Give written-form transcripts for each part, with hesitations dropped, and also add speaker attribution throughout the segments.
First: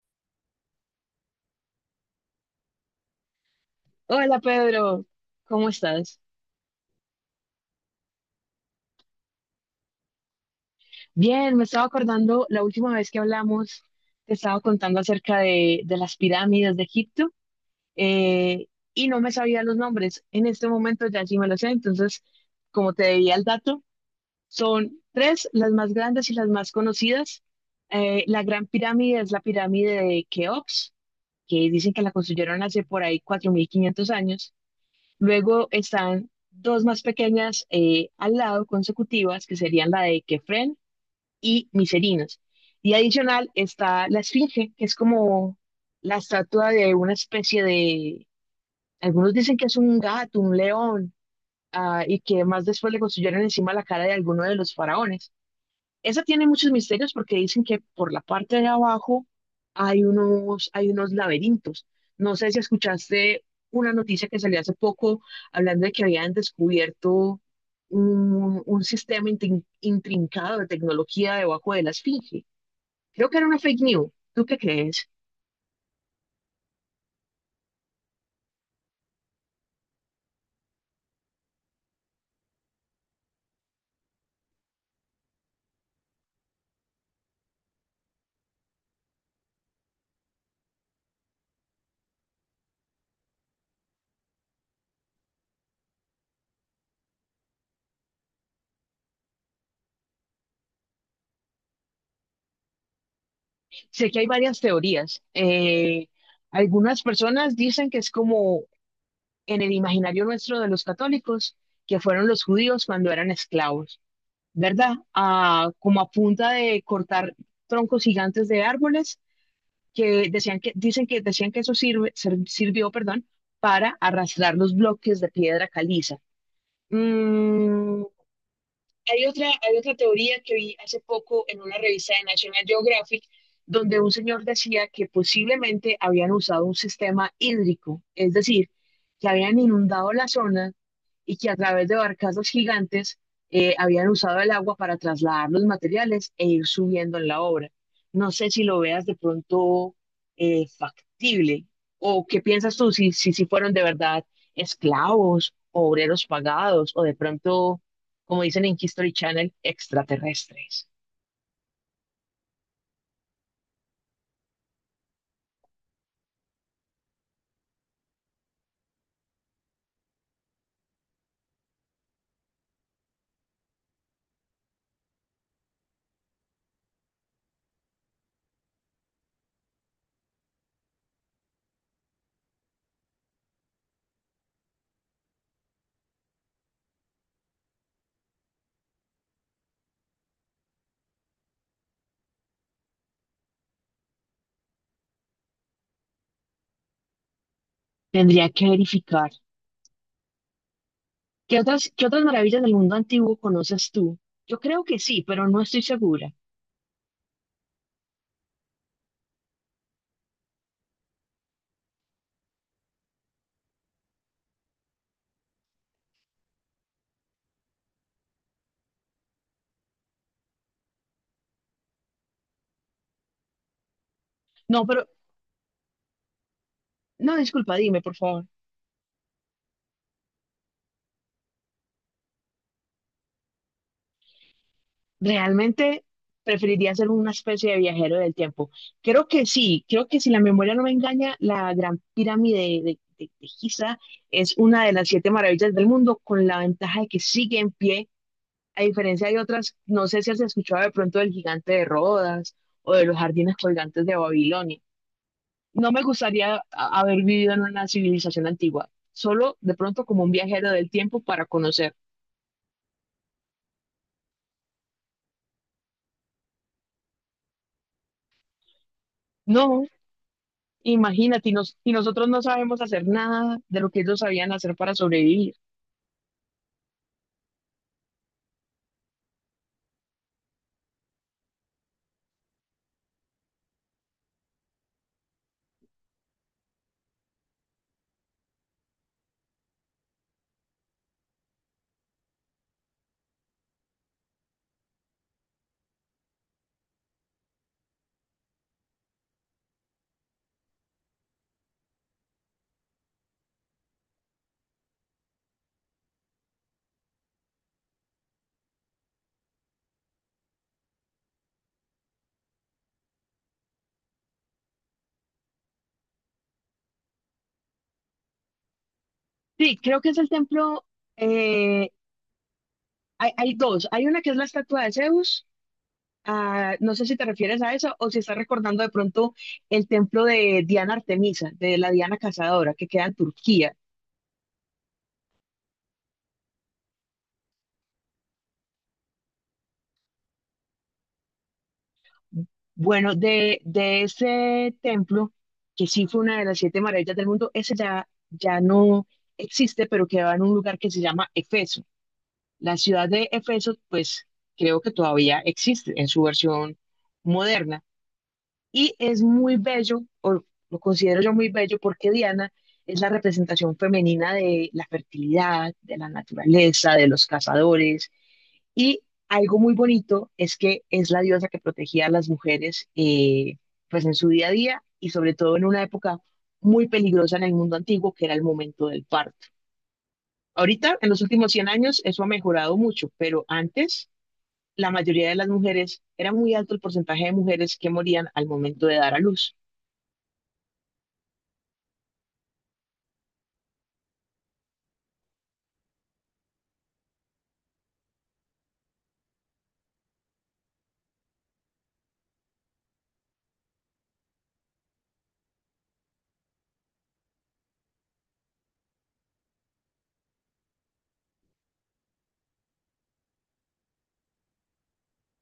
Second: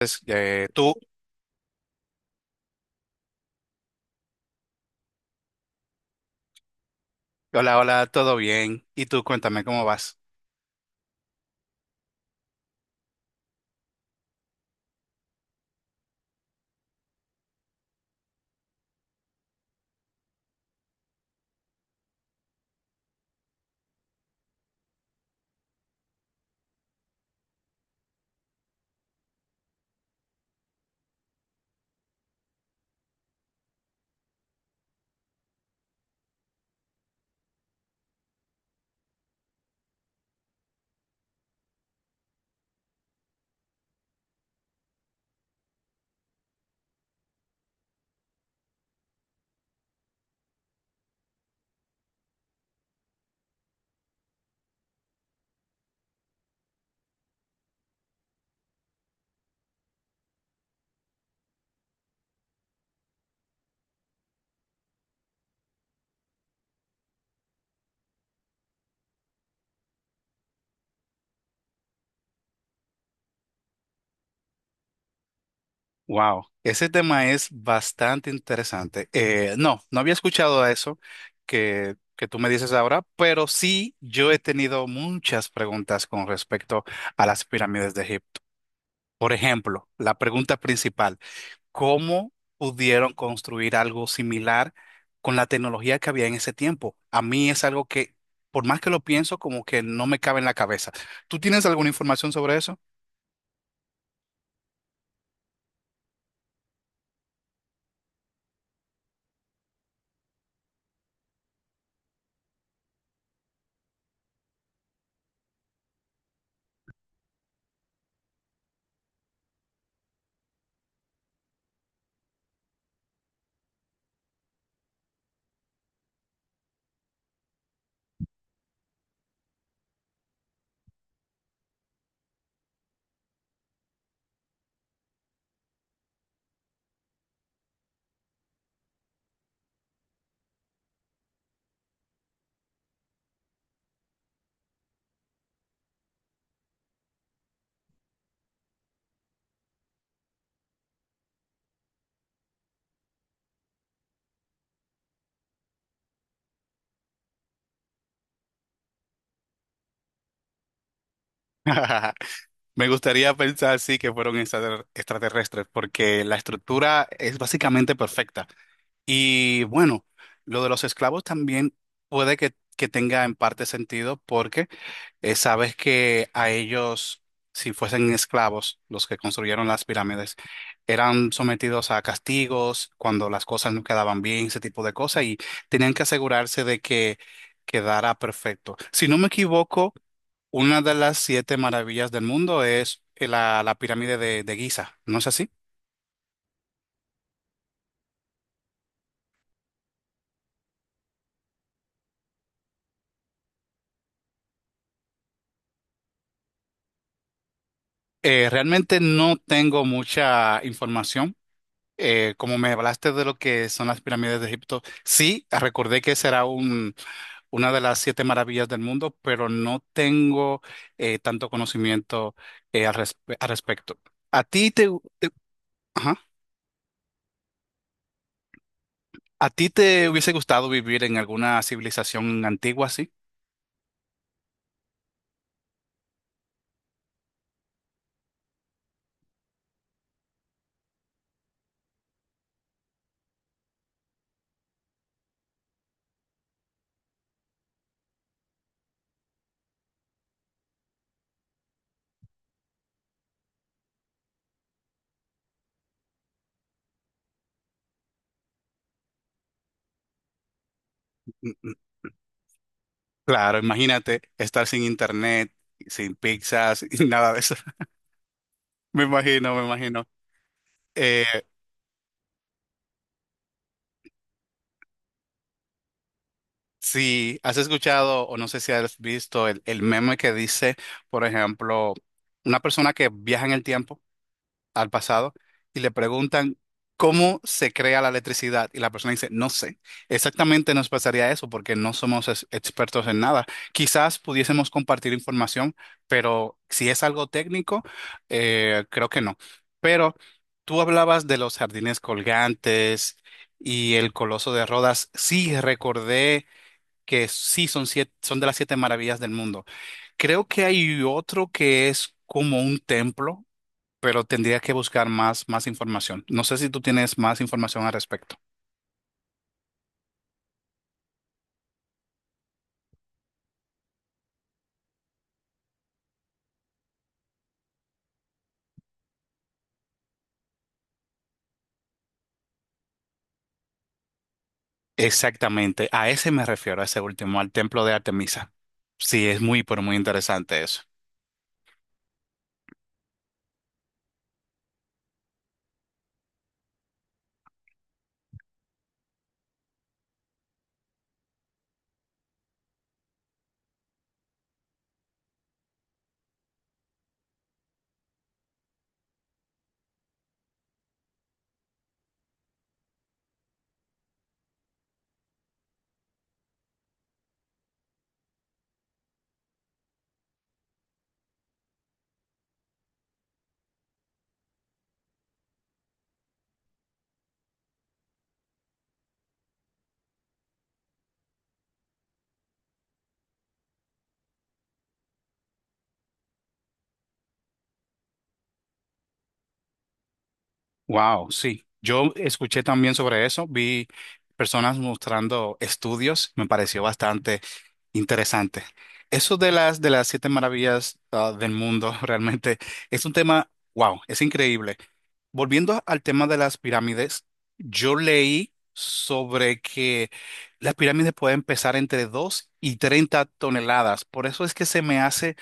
Speaker 1: Entonces, tú,
Speaker 2: Hola Pedro, ¿cómo estás?
Speaker 1: hola, hola, todo bien. Y tú, cuéntame cómo vas.
Speaker 2: Bien, me estaba acordando la última vez que hablamos, te estaba contando acerca de las pirámides de Egipto eh, y no me sabía los nombres. En este momento ya sí me los sé, entonces, como te debía el dato, son tres las más grandes y las más conocidas. La Gran Pirámide es la pirámide de Keops, que dicen que la construyeron hace por ahí 4.500 años. Luego están dos más pequeñas, al lado consecutivas, que serían la de Kefren y Miserinos. Y adicional está la Esfinge, que es como la estatua de una especie de, algunos dicen que es un gato, un león, ah, y que más después le construyeron encima la cara de alguno de los faraones. Esa tiene muchos misterios porque dicen que por la parte de abajo hay unos laberintos. No sé si escuchaste una noticia que salió hace poco hablando de que habían descubierto un sistema intrincado de tecnología debajo de la esfinge. Creo que era una fake news. ¿Tú qué crees?
Speaker 1: Wow, ese tema es bastante interesante. No, no había escuchado eso que tú me dices ahora, pero sí yo he tenido muchas preguntas con respecto a las pirámides de Egipto. Por ejemplo, la pregunta principal, ¿cómo pudieron construir algo similar con la tecnología que había en ese tiempo? A mí es algo que, por más que lo pienso, como que no me cabe en la cabeza. ¿Tú tienes alguna información sobre eso?
Speaker 2: Sé que hay varias teorías. Algunas personas dicen que es como en el imaginario nuestro de los católicos, que fueron los judíos cuando eran esclavos, ¿verdad? Ah, como a punta de cortar troncos gigantes de árboles que decían que, dicen que decían que eso sirvió, perdón, para arrastrar los bloques de piedra caliza. Mm, hay otra teoría que vi hace poco en una revista de National Geographic, donde un señor decía que posiblemente habían usado un sistema hídrico, es decir, que habían inundado la zona y que a través de barcazas gigantes, habían usado el agua para trasladar los materiales e ir subiendo en la obra. No sé si lo veas de pronto, factible o qué piensas tú si fueron de verdad esclavos, obreros pagados o de pronto, como dicen en History Channel, extraterrestres.
Speaker 1: Me gustaría pensar, sí, que fueron extraterrestres, porque la estructura es básicamente perfecta. Y bueno, lo de los esclavos también puede que tenga en parte sentido, porque sabes que a ellos, si fuesen esclavos, los que construyeron las pirámides, eran sometidos a castigos cuando las cosas no quedaban bien, ese tipo de cosas, y tenían que asegurarse de que quedara perfecto. Si no me equivoco, una de las siete maravillas del mundo es la pirámide de Giza, ¿no es así?
Speaker 2: Tendría que verificar. ¿Qué otras maravillas del mundo antiguo conoces tú? Yo creo que sí, pero no estoy segura.
Speaker 1: Realmente no tengo mucha información. Como me hablaste de lo que son las pirámides de Egipto, sí, recordé que será una de las siete maravillas del mundo, pero no tengo tanto conocimiento al respecto. ¿A ti
Speaker 2: No,
Speaker 1: te,
Speaker 2: pero,
Speaker 1: te- Ajá.
Speaker 2: no, disculpa, dime, por favor.
Speaker 1: ¿A ti te hubiese gustado vivir en alguna civilización antigua así?
Speaker 2: Realmente preferiría ser una especie de viajero del tiempo. Creo que sí, creo que si la memoria no me engaña, la Gran Pirámide de Giza es una de las siete maravillas del mundo, con la ventaja de que sigue en pie, a diferencia de otras, no sé si has escuchado de pronto del gigante de Rodas o de los jardines colgantes de Babilonia. No me gustaría haber vivido en una civilización antigua, solo de pronto como un viajero del tiempo para conocer.
Speaker 1: Claro, imagínate estar sin internet, sin pizzas, y nada de eso. Me imagino, me
Speaker 2: No,
Speaker 1: imagino. Eh,
Speaker 2: imagínate, y nosotros no sabemos hacer nada de lo que ellos sabían hacer para sobrevivir.
Speaker 1: si has escuchado o no sé si has visto el meme que dice, por ejemplo, una persona que viaja en el tiempo al pasado y le preguntan cómo se crea la electricidad y la persona dice, no sé, exactamente nos pasaría eso porque no somos expertos en nada. Quizás pudiésemos compartir información, pero si es algo técnico, creo que no. Pero tú hablabas de los jardines colgantes y el Coloso de Rodas. Sí, recordé que sí son siete, son de las siete maravillas del mundo. Creo que hay otro que es como un templo, pero tendría que buscar más información. No sé si tú tienes más información al respecto.
Speaker 2: Sí, creo que es el templo. eh, hay dos. Hay una que es la estatua de Zeus. Ah, no sé si te refieres a eso o si estás recordando de pronto el templo de Diana Artemisa, de la Diana Cazadora, que queda en Turquía.
Speaker 1: Exactamente, a ese me refiero, a ese último, al templo de Artemisa. Sí, es muy, pero muy interesante eso.
Speaker 2: Bueno, de ese templo, que sí fue una de las siete maravillas del mundo, ese ya no existe, pero quedaba en un lugar que se llama Efeso. La ciudad de Efeso, pues creo que todavía existe en su versión moderna y es muy bello, o lo considero yo muy bello, porque Diana es la representación femenina de la fertilidad, de la naturaleza, de los cazadores y algo muy bonito es que es la diosa que protegía a las mujeres, pues en su día a día y sobre todo en una época muy peligrosa en el mundo antiguo, que era el momento del parto. Ahorita, en los últimos 100 años, eso ha mejorado mucho, pero antes la mayoría de las mujeres, era muy alto el porcentaje de mujeres que morían al momento de dar a luz.
Speaker 1: Wow, sí. Yo escuché también sobre eso, vi personas mostrando estudios, me pareció bastante interesante. Eso de las siete maravillas, ah, del mundo, realmente es un tema, wow, es increíble. Volviendo al tema de las pirámides, yo leí sobre que las pirámides pueden pesar entre 2 y 30 toneladas. Por eso es que se me hace,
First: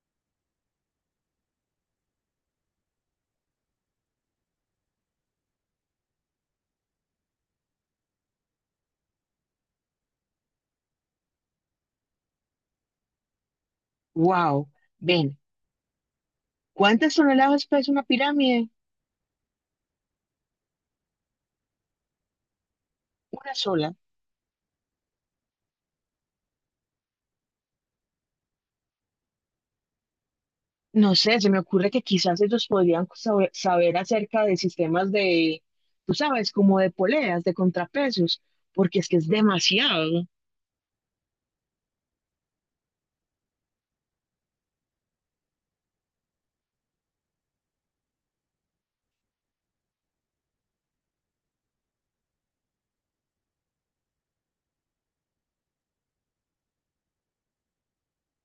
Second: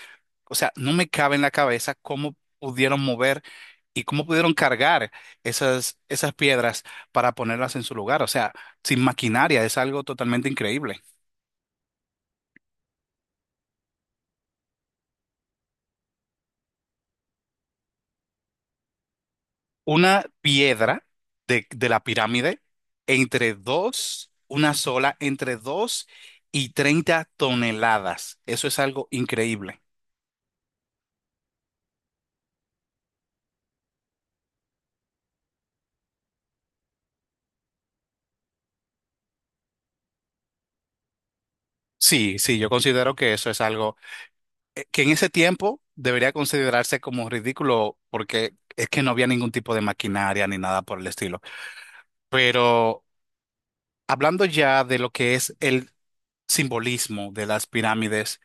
Speaker 1: o sea, no me cabe en la cabeza cómo pudieron mover y cómo pudieron cargar esas piedras para ponerlas en su lugar. O sea, sin maquinaria, es algo totalmente increíble.
Speaker 2: Wow, ven, ¿cuántas toneladas pesa una pirámide?
Speaker 1: Una piedra de la pirámide,
Speaker 2: Una
Speaker 1: entre
Speaker 2: sola.
Speaker 1: dos, una sola, entre 2 y 30 toneladas. Eso es algo increíble.
Speaker 2: No sé, se me ocurre que quizás ellos podrían saber acerca de sistemas de, tú sabes, como de poleas, de contrapesos, porque es que es demasiado.
Speaker 1: Sí, sí, yo considero que eso es algo que en ese tiempo debería considerarse como ridículo porque es que no había ningún tipo de maquinaria ni nada por el estilo. Pero hablando ya de lo que es el simbolismo de las pirámides,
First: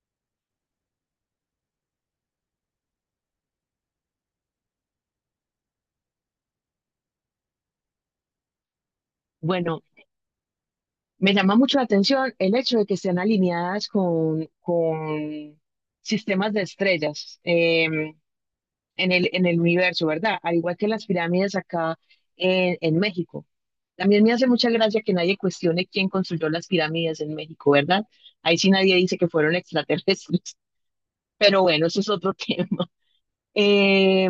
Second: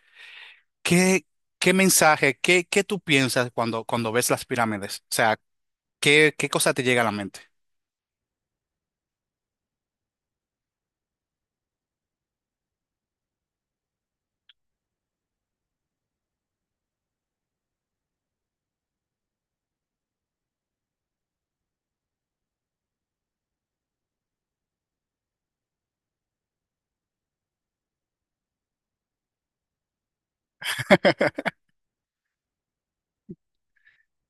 Speaker 1: ¿qué, qué, mensaje, qué tú piensas cuando, cuando ves las pirámides? O sea, ¿Qué cosa te llega a la mente?
Speaker 2: Bueno, me llama mucho la atención el hecho de que estén alineadas con sistemas de estrellas. En el universo, ¿verdad? Al igual que las pirámides acá en México. También me hace mucha gracia que nadie cuestione quién construyó las pirámides en México, ¿verdad? Ahí sí nadie dice que fueron extraterrestres, pero bueno, eso es otro tema. Eh,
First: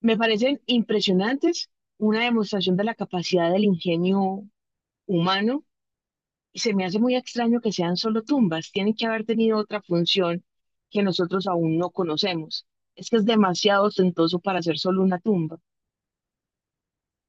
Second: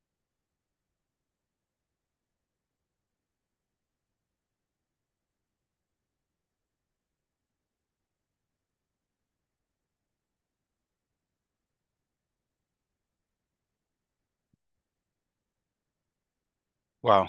Speaker 2: me parecen impresionantes, una demostración de la capacidad del ingenio humano, y se me hace muy extraño que sean solo tumbas, tienen que haber tenido otra función que nosotros aún no conocemos. Es que es demasiado ostentoso para ser solo una tumba.
Speaker 1: Wow.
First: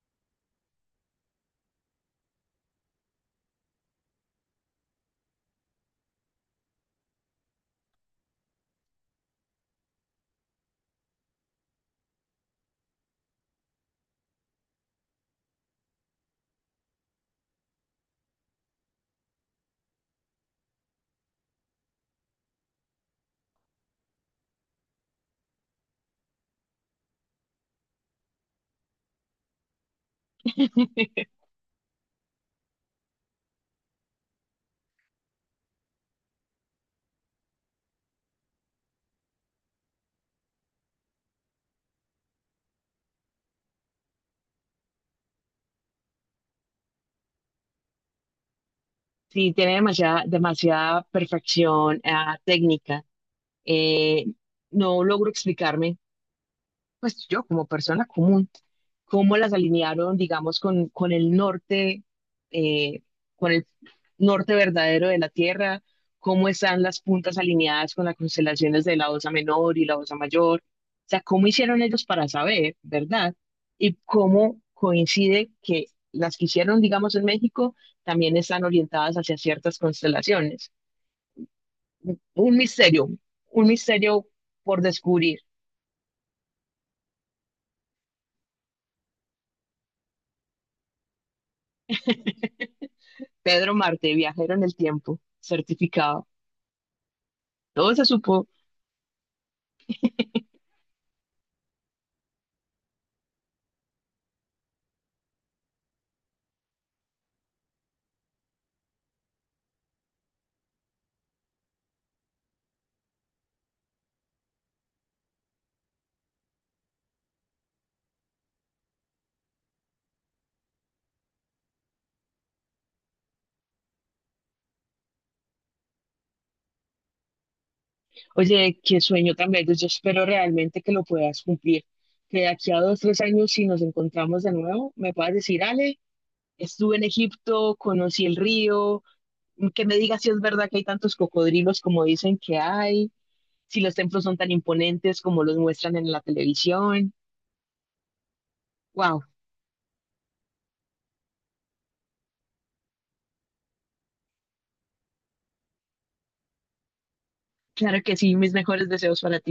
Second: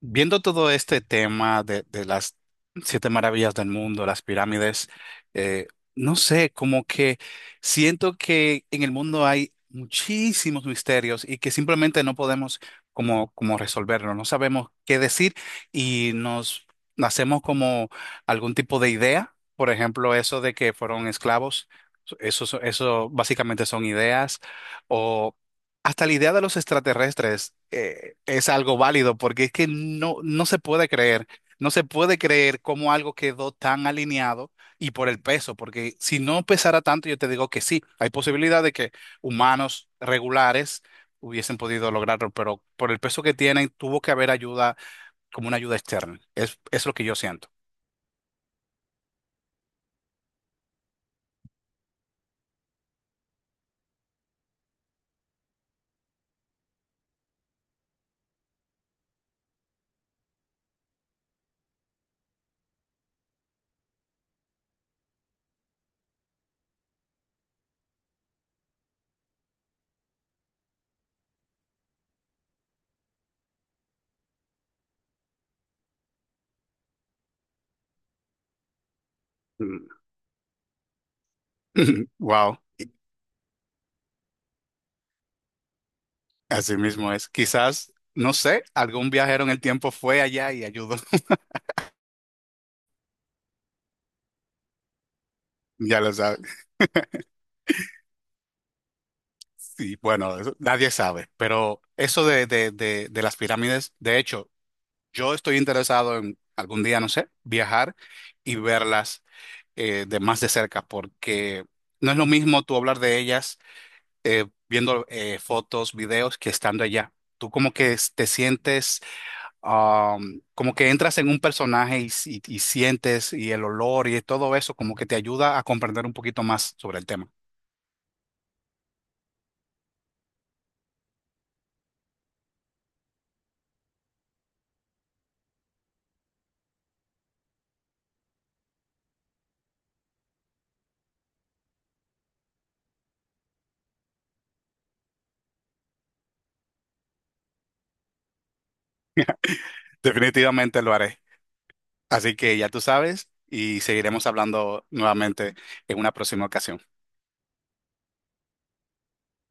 Speaker 1: Viendo todo este tema de las siete maravillas del mundo, las pirámides, eh, no sé, como que siento que en el mundo hay muchísimos misterios y que simplemente no podemos como resolverlo, no sabemos qué decir y nos hacemos como algún tipo de idea, por ejemplo, eso de que fueron esclavos, eso básicamente son ideas, hasta la idea de los extraterrestres, es algo válido porque es que no, no se puede creer, no se puede creer cómo algo quedó tan alineado y por el peso, porque si no pesara tanto, yo te digo que sí, hay posibilidad de que humanos regulares hubiesen podido lograrlo, pero por el peso que tienen, tuvo que haber ayuda como una ayuda externa. Es lo que yo siento.
Speaker 2: Sí, tiene demasiada, demasiada perfección, ah, técnica. Eh, no logro explicarme pues yo como persona común, cómo las alinearon, digamos, con el norte, eh, con el norte verdadero de la Tierra, cómo están las puntas alineadas con las constelaciones de la Osa Menor y la Osa Mayor, o sea, cómo hicieron ellos para saber, ¿verdad? Y cómo coincide que las que hicieron, digamos, en México también están orientadas hacia ciertas constelaciones. Un
Speaker 1: Wow,
Speaker 2: misterio, un misterio por descubrir.
Speaker 1: así mismo es. Quizás, no sé, algún viajero en el tiempo fue allá y ayudó.
Speaker 2: Pedro Marte, viajero en el tiempo,
Speaker 1: Ya lo
Speaker 2: certificado.
Speaker 1: sabes.
Speaker 2: Todo se supo.
Speaker 1: Sí, bueno, eso nadie sabe, pero eso de las pirámides, de hecho, yo estoy interesado en algún día, no sé, viajar y verlas de más de cerca, porque no es lo mismo tú hablar de ellas viendo fotos, videos, que estando allá. Tú como que te sientes, como que entras en un personaje y, y sientes y el olor y todo eso, como que te ayuda a comprender un poquito más sobre el tema.
Speaker 2: Oye, qué sueño tan bello. Yo espero realmente que lo puedas cumplir. Que de aquí a dos, tres años, si nos encontramos de nuevo, me puedas decir, Ale, estuve en Egipto, conocí el río, que me digas si es verdad que hay tantos cocodrilos como dicen que hay, si los templos son tan imponentes como los muestran en la televisión. Wow,
Speaker 1: Definitivamente lo haré. Así que ya tú sabes y seguiremos hablando nuevamente en una próxima ocasión.
Speaker 2: claro que sí, mis mejores deseos para ti.